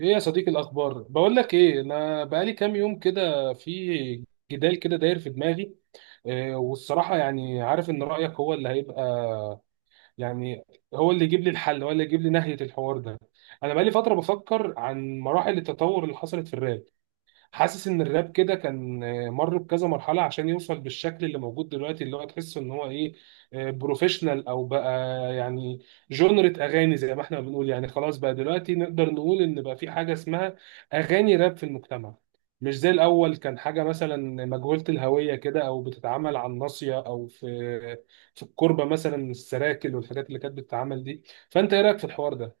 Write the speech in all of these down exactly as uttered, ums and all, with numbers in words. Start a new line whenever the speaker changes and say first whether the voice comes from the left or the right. right: ايه يا صديقي، الاخبار؟ بقول لك ايه، انا بقالي كام يوم كده في جدال كده داير في دماغي. إيه، والصراحه يعني عارف ان رايك هو اللي هيبقى، يعني هو اللي يجيب لي الحل، هو اللي يجيب لي نهايه الحوار ده. انا بقالي فتره بفكر عن مراحل التطور اللي حصلت في الراب. حاسس ان الراب كده كان آه، مر بكذا مرحله عشان يوصل بالشكل اللي موجود دلوقتي، اللي هو تحسه ان هو ايه، بروفيشنال او بقى يعني جونرة اغاني زي ما احنا بنقول. يعني خلاص بقى دلوقتي نقدر نقول ان بقى في حاجه اسمها اغاني راب في المجتمع، مش زي الاول كان حاجه مثلا مجهوله الهويه كده، او بتتعمل على الناصيه او في في الكوربه مثلا، السراكل والحاجات اللي كانت بتتعمل دي. فانت ايه رايك في الحوار ده؟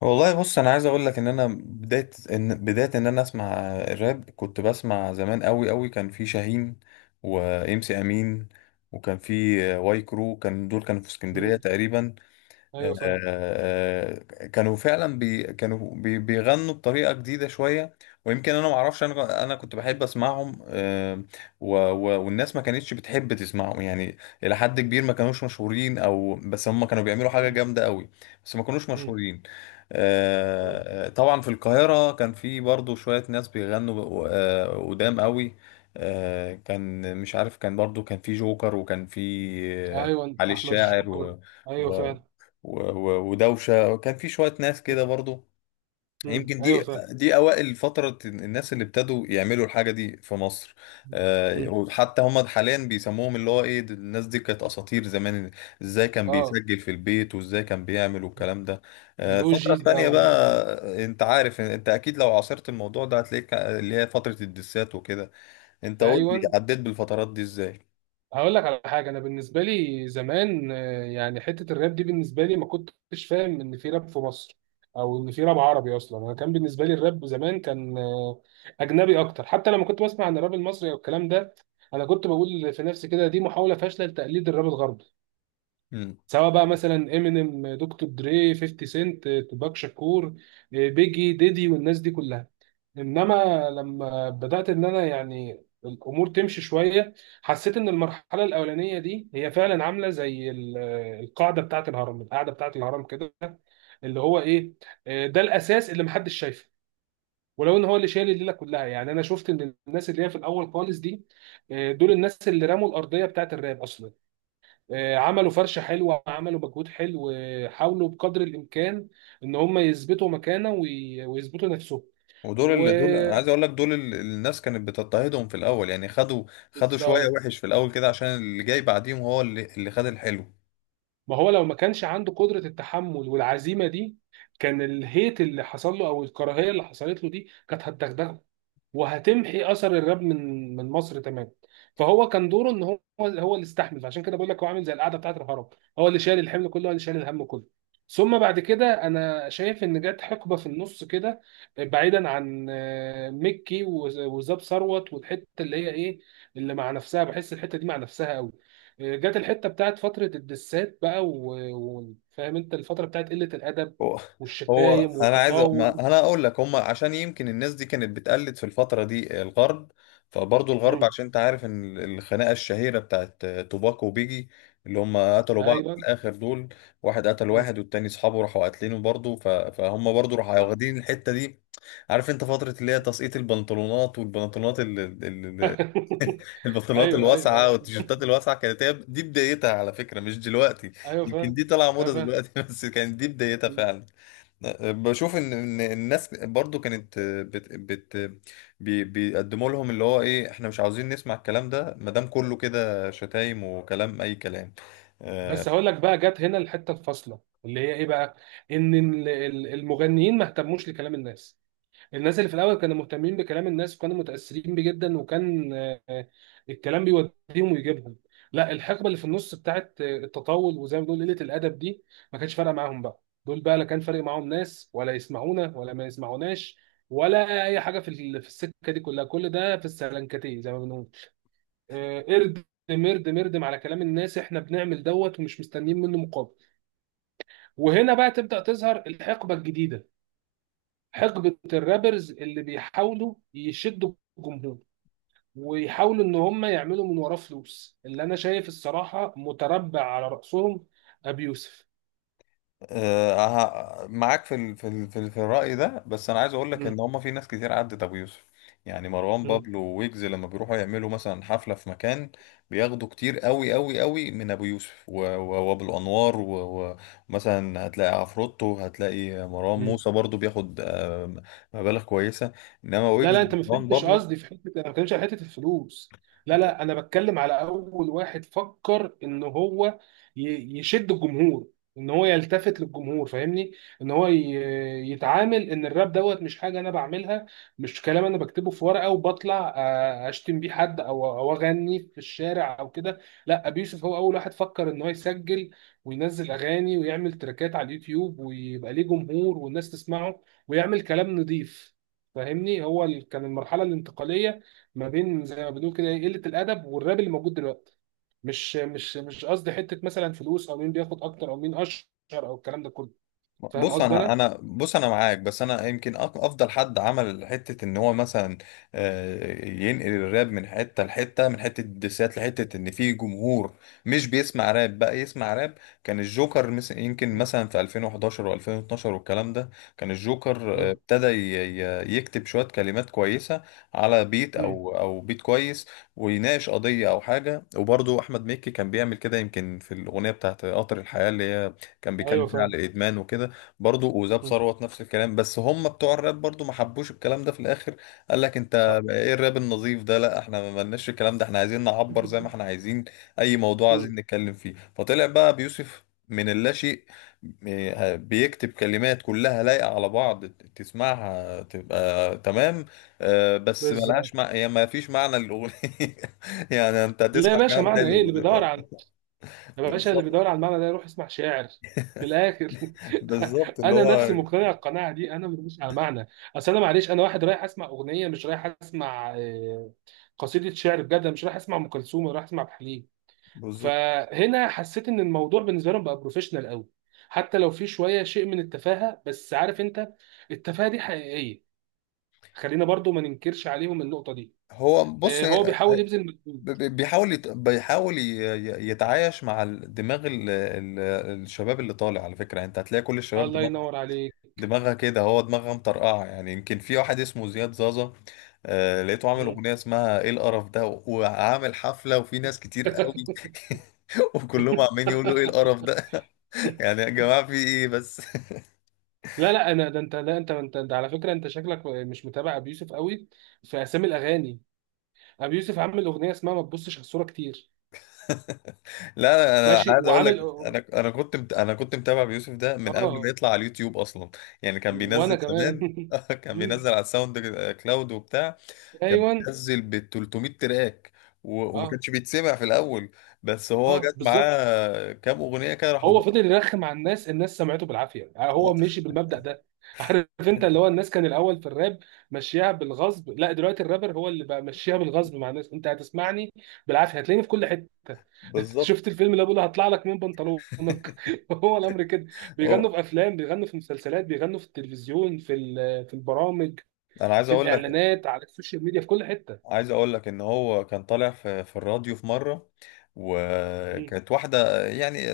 left: والله بص، انا عايز اقول لك ان انا بدايه ان بدايه ان انا اسمع الراب. كنت بسمع زمان قوي قوي. كان في شاهين وامسي امين، وكان في واي كرو. كان دول كانوا في اسكندريه
right: مم.
left: تقريبا. آه،
right: ايوه فاهم.
left: آه، كانوا فعلا بي كانوا بي بيغنوا بطريقة جديدة شوية. ويمكن انا ما اعرفش، انا انا كنت بحب اسمعهم. آه، و و والناس ما كانتش بتحب تسمعهم يعني، الى حد كبير ما كانوش مشهورين، او بس هم كانوا بيعملوا حاجة
right: مم.
left: جامدة قوي. بس ما كانوش مشهورين.
right: مم.
left: آه، طبعا في القاهرة كان في برضو شوية ناس بيغنوا آه، قدام قوي. آه، كان مش عارف، كان برضو كان في جوكر، وكان في آه،
right: ايوه،
left: علي
right: احمد
left: الشاعر،
right: الجوكر.
left: و...
right: ايوه
left: و-
right: فعلا.
left: و- ودوشه وكان في شويه ناس
right: مم.
left: كده برضو.
right: مم.
left: يمكن
right: ايوه
left: دي،
right: فعلا.
left: دي اوائل فتره الناس اللي ابتدوا يعملوا الحاجه دي في مصر. آه،
right: مم.
left: وحتى هم حاليا بيسموهم اللي هو ايه، د- الناس دي كانت اساطير زمان. ازاي كان
right: اه.
left: بيسجل في البيت وازاي كان بيعمل والكلام ده. آه،
right: الاو
left: الفتره
right: جيز بقى
left: التانيه بقى،
right: والناس دي.
left: آه، انت عارف، انت اكيد لو عاصرت الموضوع ده هتلاقيك اللي هي فتره الدسات وكده. انت قول لي،
right: ايوه.
left: عديت بالفترات دي ازاي؟
right: هقول لك على حاجه، انا بالنسبه لي زمان آه، يعني حته الراب دي بالنسبه لي ما كنتش فاهم ان في راب في مصر، او ان في راب عربي اصلا. انا كان بالنسبه لي الراب زمان كان آه، اجنبي اكتر. حتى لما كنت بسمع عن الراب المصري او الكلام ده، انا كنت بقول في نفسي كده دي محاوله فاشله لتقليد الراب الغربي، سواء بقى مثلا امينيم، دكتور دري، خمسين سنت، توباك شاكور، آه، بيجي ديدي والناس دي كلها. انما لما بدات ان انا يعني الامور تمشي شويه، حسيت ان المرحله الاولانيه دي هي فعلا عامله زي ال- القاعده بتاعه الهرم، القاعده بتاعه الهرم كده، اللي هو ايه، آه، ده الاساس اللي محدش شايفه، ولو ان هو اللي شايل الليله كلها. يعني انا شفت ان الناس اللي هي في الاول خالص دي، آه، دول الناس اللي رموا الارضيه بتاعه الراب اصلا. آه، عملوا فرشة حلوة، عملوا مجهود حلو، آه، حاولوا بقدر الإمكان إن هم يثبتوا مكانة وي- ويثبتوا نفسهم.
left: ودول، اللي دول، انا عايز
right: وبالظبط.
left: اقول لك، دول اللي الناس كانت بتضطهدهم في الاول. يعني خدوا خدوا شويه وحش في الاول كده، عشان اللي جاي بعديهم هو اللي اللي خد الحلو.
right: ما هو لو ما كانش عنده قدرة التحمل والعزيمة دي، كان الهيت اللي حصل له أو الكراهية اللي حصلت له دي كانت هتدغدغه وهتمحي اثر الراب من من مصر تماما. فهو كان دوره ان هو هو اللي استحمل. عشان كده بقول لك هو عامل زي القعده بتاعت الهرم، هو اللي شايل الحمل كله، هو اللي شايل الهم كله. ثم بعد كده انا شايف ان جت حقبه في النص كده، بعيدا عن آه، مكي و- وزاب ثروت والحته اللي هي ايه، اللي مع نفسها، بحس الحته دي مع نفسها قوي. آه، جت الحته بتاعت فتره الدسات بقى. وفاهم انت الفتره بتاعت قله الادب
left: هو هو
right: والشتايم
left: انا عايز أ-
right: والتطاول.
left: ما انا اقول لك، هم عشان يمكن الناس دي كانت بتقلد في الفتره دي الغرب، فبرضه الغرب،
right: مم.
left: عشان انت عارف ان الخناقه الشهيره بتاعت توباك وبيجي، اللي هم قتلوا بعض في
right: ايوه.
left: الاخر دول. واحد قتل
right: مم.
left: واحد، والتاني اصحابه راحوا قاتلينه برضه، ف- فهم برضه راحوا
right: صح.
left: واخدين الحته دي. عارف انت فتره اللي هي تسقيط البنطلونات، والبنطلونات ال... ال... ال... البنطلونات
right: ايوه ايوه
left: الواسعه
right: ايوه.
left: والتيشيرتات الواسعه كانت هي دي بدايتها على فكره، مش دلوقتي.
right: ايوه
left: يمكن دي
right: فاهم.
left: طالعه موضه
right: أيوة فاهم.
left: دلوقتي، بس كانت دي بدايتها فعلا. بشوف ان ان الناس برضو كانت بت بت بي بيقدموا لهم اللي هو ايه، احنا مش عاوزين نسمع الكلام ده ما دام كله كده شتايم وكلام، اي كلام. آه،
right: بس هقول لك بقى، جت هنا الحته الفاصله اللي هي ايه بقى، ان ال- ال- المغنيين ما اهتموش لكلام الناس. الناس اللي في الاول كانوا مهتمين بكلام الناس وكانوا متاثرين بيه جدا، وكان آه، آه، الكلام بيوديهم ويجيبهم. لا، الحقبه اللي في النص بتاعت آه، التطول وزي ما بنقول قله الادب دي ما كانش فارقه معاهم بقى. دول بقى لا كان فارق معاهم ناس ولا يسمعونا ولا ما يسمعوناش، ولا اي حاجه في ال- في السكه دي كلها. كل ده في السلنكتيه زي ما بنقول، آه، اردم اردم اردم على كلام الناس، احنا بنعمل دوت ومش مستنيين منه مقابل. وهنا بقى تبدأ تظهر الحقبة الجديدة، حقبة الرابرز اللي بيحاولوا يشدوا الجمهور، ويحاولوا ان هم يعملوا من وراه فلوس، اللي انا شايف الصراحة متربع على رأسهم ابي يوسف.
left: آه، معاك في ال في ال في, ال في الرأي ده، بس انا عايز اقول لك
right: مم.
left: ان هم في ناس كتير عدت ابو يوسف. يعني مروان بابلو ويجز لما بيروحوا يعملوا مثلا حفلة في مكان، بياخدوا كتير قوي قوي قوي من ابو يوسف و- و- وابو انوار. ومثلا هتلاقي عفروتو، هتلاقي مروان
right: مم.
left: موسى برضو بياخد آه، مبالغ كويسة، انما
right: لا
left: ويجز
right: لا، انت ما
left: ومروان
right: فهمتش
left: بابلو.
right: قصدي في حته. انا ما بتكلمش على حته الفلوس. لا لا، انا بتكلم على اول واحد فكر ان هو ي- يشد الجمهور، ان هو يلتفت للجمهور، فاهمني، ان هو ي- يتعامل ان الراب دوت مش حاجه انا بعملها، مش كلام انا بكتبه في ورقه وبطلع آه، اشتم بيه حد او او اغني في الشارع او كده. لا، ابي يوسف هو اول واحد فكر ان هو يسجل وينزل اغاني ويعمل تراكات على اليوتيوب ويبقى ليه جمهور والناس تسمعه ويعمل كلام نضيف. فاهمني، هو ال- كان المرحله الانتقاليه ما بين زي ما بنقول كده إيه، قله الادب والراب اللي موجود دلوقتي. مش مش مش قصدي حته مثلا فلوس، او مين بياخد اكتر او مين اشهر، او الكلام ده كله. فاهم
left: بص
right: قصدي
left: انا
right: انا.
left: انا بص انا معاك، بس انا يمكن أك- افضل حد عمل حته ان هو مثلا آه، ينقل الراب من حته لحته، من حته الدسات لحته ان في جمهور مش بيسمع راب بقى يسمع راب. كان الجوكر مس- يمكن
right: مم.
left: مثلا في ألفين وحداشر و2012 والكلام ده. كان الجوكر آه،
right: مم.
left: ابتدى ي- ي- يكتب شويه كلمات كويسه على بيت
right: مم.
left: او او بيت كويس، ويناقش قضيه او حاجه. وبرضه احمد مكي كان بيعمل كده، يمكن في الاغنيه بتاعت قطر الحياه اللي هي كان بيتكلم
right: ايوه
left: فيها على
right: فاهم.
left: الادمان وكده. برضو وزاب
right: مم.
left: ثروت نفس الكلام، بس هم بتوع الراب برضو ما حبوش الكلام ده في الاخر. قال لك انت
right: صح.
left: بقى ايه الراب النظيف ده، لا احنا ما لناش الكلام ده، احنا عايزين نعبر زي ما احنا عايزين اي موضوع
right: مم.
left: عايزين نتكلم فيه. فطلع بقى بيوسف من اللاشيء، م- بيكتب كلمات كلها لايقة على بعض، تسمعها تبقى تمام. آه، بس
right: بالظبط.
left: ملهاش مع... هي ما فيش معنى للأغنية. يعني انت
right: لا يا
left: هتسمع
right: باشا،
left: كلام
right: معنى ايه
left: حلو.
right: اللي بيدور على، يا باشا اللي
left: بالظبط.
right: بيدور على المعنى ده يروح يسمع شاعر. من الاخر.
left: بالظبط اللي
right: انا نفسي
left: هو،
right: مقتنع القناعه دي، انا مش على معنى. اصل انا معلش انا واحد رايح اسمع اغنيه، مش رايح اسمع آه، قصيده شعر بجد. أنا مش رايح اسمع ام كلثوم، أنا رايح اسمع عبد الحليم.
left: بالظبط.
right: فهنا حسيت ان الموضوع بالنسبه لهم بقى بروفيشنال قوي، حتى لو في شويه شيء من التفاهه، بس عارف انت، التفاهه دي حقيقيه، خلينا برضو ما ننكرش عليهم النقطه دي.
left: هو بص،
right: آه، هو بيحاول يبذل
left: ب-
right: مجهود.
left: ب- بيحاول يت... بيحاول ي- ي- يتعايش مع ال- دماغ ال... ال... الشباب اللي طالع على فكرة. يعني انت هتلاقي كل الشباب
right: الله
left: دماغ...
right: ينور عليك.
left: دماغها كده. هو دماغها مطرقعة، يعني يمكن في واحد اسمه زياد زازا. آه... لقيته عامل
right: مم.
left: أغنية اسمها ايه القرف ده، و- وعامل حفلة وفي ناس كتير قوي. وكلهم عمالين يقولوا ايه القرف ده. يعني يا جماعة في ايه بس؟
right: لا لا، انا ده انت. لا انت انت ده على فكره، انت شكلك مش متابع ابي يوسف قوي في اسامي الاغاني. ابي يوسف عامل اغنيه اسمها ما تبصش على الصوره كتير.
left: لا انا
right: ماشي
left: عايز اقول لك،
right: وعامل.
left: انا انا كنت مت... انا كنت متابع بيوسف ده من قبل ما
right: اه.
left: يطلع على اليوتيوب اصلا. يعني كان بينزل
right: وانا كمان.
left: زمان، كان
right: مم.
left: بينزل على الساوند كلاود وبتاع. كان
right: ايوه.
left: بينزل ب تلتمية تراك، و... وما
right: اه.
left: كانش بيتسمع في الاول. بس هو
right: اه
left: جت
right: بالظبط.
left: معاه كام اغنيه كده راحوا
right: هو
left: ض-
right: فضل يرخم على الناس، الناس سمعته بالعافيه. يعني هو مشي بالمبدأ ده. عارف انت اللي هو الناس كان الاول في الراب مشيها بالغصب. لا دلوقتي الرابر هو اللي بقى مشيها بالغصب مع الناس. انت هتسمعني بالعافيه، هتلاقيني في كل حته.
left: بالظبط.
right: شفت الفيلم اللي بقوله هطلع لك من بنطلونك؟ هو الامر كده.
left: هو-
right: بيغنوا في افلام، بيغنوا في مسلسلات، بيغنوا في التلفزيون، في ال- في البرامج،
left: انا عايز
right: في
left: اقول لك
right: الاعلانات، على السوشيال ميديا، في كل حته.
left: عايز اقول لك ان هو كان طالع في في الراديو في مره،
right: م-
left: وكانت واحده يعني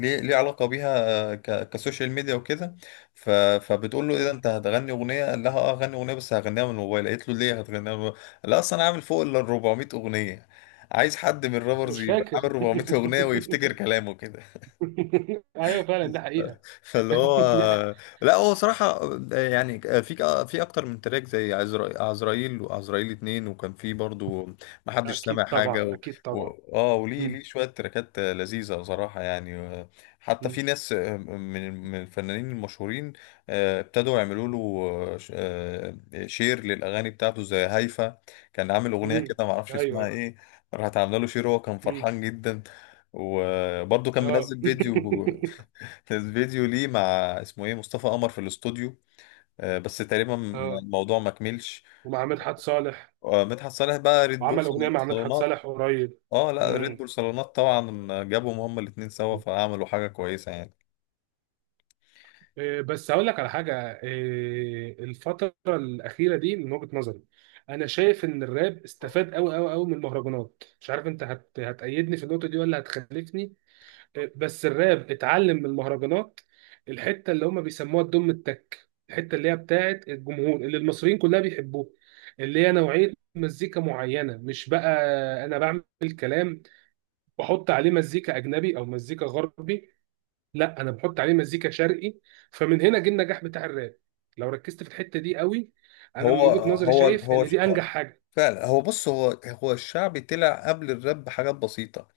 left: ليه ليه علاقه بيها ك- كسوشيال ميديا وكده. ف- فبتقول له ايه ده،
right: م-
left: انت هتغني اغنيه؟ قال لها اه هغني اغنيه، بس هغنيها من الموبايل. قالت له ليه هتغنيها من الموبايل؟ لا اصل انا عامل فوق ال أربعمئة اغنيه. عايز حد من الرابرز
right: مش
left: يبقى
right: فاكر.
left: عامل اربعمية اغنيه ويفتكر كلامه كده؟
right: ايوه فعلا دي حقيقه.
left: فاللي هو.
right: دي
left: لا هو صراحة يعني في في أكتر من تراك زي عزرا- عزرائيل وعزرائيل اتنين، وكان في برضو محدش سامع
right: اكيد
left: حاجة،
right: طبعا،
left: و...
right: اكيد
left: و...
right: طبعا.
left: اه وليه ليه
right: مم.
left: شوية تراكات لذيذة صراحة يعني. حتى
right: مم.
left: في ناس من من الفنانين المشهورين آه، ابتدوا يعملوا له آه، شير للأغاني بتاعته، زي هيفا كان عامل أغنية
right: مم.
left: كده معرفش اسمها
right: ايوه.
left: ايه. راحت عاملة له شير، وهو كان
right: مم.
left: فرحان جدا. وبرضه كان
right: اه.
left: منزل فيديو. كان فيديو ليه مع، اسمه ايه، مصطفى قمر في الاستوديو. آه، بس تقريبا م-
right: اه.
left: الموضوع ما كملش.
right: ومع مدحت صالح.
left: آه، مدحت صالح بقى ريد بول
right: وعمل اغنيه مع مدحت
left: صالونات.
right: صالح قريب.
left: اه لا ريد
right: مم.
left: بول صالونات. طبعا جابهم هما الاتنين سوا، فعملوا حاجة كويسة يعني.
right: إيه، بس هقول لك على حاجه. إيه، الفتره الاخيره دي من وجهه نظري، انا شايف ان الراب استفاد قوي قوي قوي من المهرجانات. مش عارف انت هت... هتأيدني في النقطه دي ولا هتخالفني، بس الراب اتعلم من المهرجانات. الحته اللي هم بيسموها الدم التك، الحته اللي هي بتاعت الجمهور اللي المصريين كلها بيحبوها، اللي هي نوعيه مزيكا معينه. مش بقى انا بعمل كلام بحط عليه مزيكا اجنبي او مزيكا غربي، لا انا بحط عليه مزيكا شرقي. فمن هنا جه النجاح بتاع الراب. لو ركزت في الحته دي قوي، انا من
left: هو
right: وجهه نظري
left: هو
right: شايف
left: هو
right: ان دي انجح حاجه.
left: فعلا، هو بص، هو هو الشعبي طلع قبل الراب بحاجات بسيطة.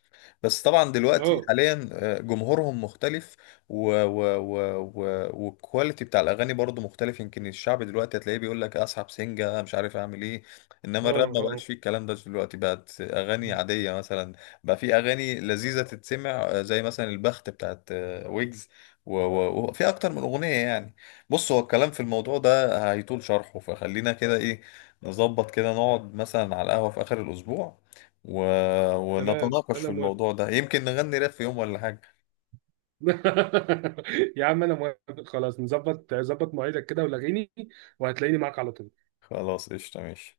left: بس طبعا دلوقتي
right: اه.
left: حاليا آه، جمهورهم مختلف و و و و والكواليتي بتاع الاغاني برضو مختلف. يمكن الشعب دلوقتي هتلاقيه بيقول لك اسحب سنجة مش عارف اعمل ايه،
right: اه.
left: انما الراب ما
right: اه. آه.
left: بقاش فيه الكلام ده دلوقتي، بقت اغاني عادية مثلا. بقى في اغاني لذيذة تتسمع آه، زي مثلا البخت بتاعت آه، ويجز، و- و- وفي اكتر من اغنية يعني. بص هو الكلام في الموضوع ده هيطول شرحه، فخلينا كده ايه، نظبط كده نقعد مثلا على القهوة في اخر الاسبوع، و...
right: تمام
left: ونتناقش في
right: انا موافق.
left: الموضوع ده، يمكن نغني راب في يوم ولا حاجة.
right: يا عم انا موافق، خلاص نظبط، ظبط مواعيدك كده ولغيني وهتلاقيني معاك على طول.
left: خلاص قشطة، ماشي.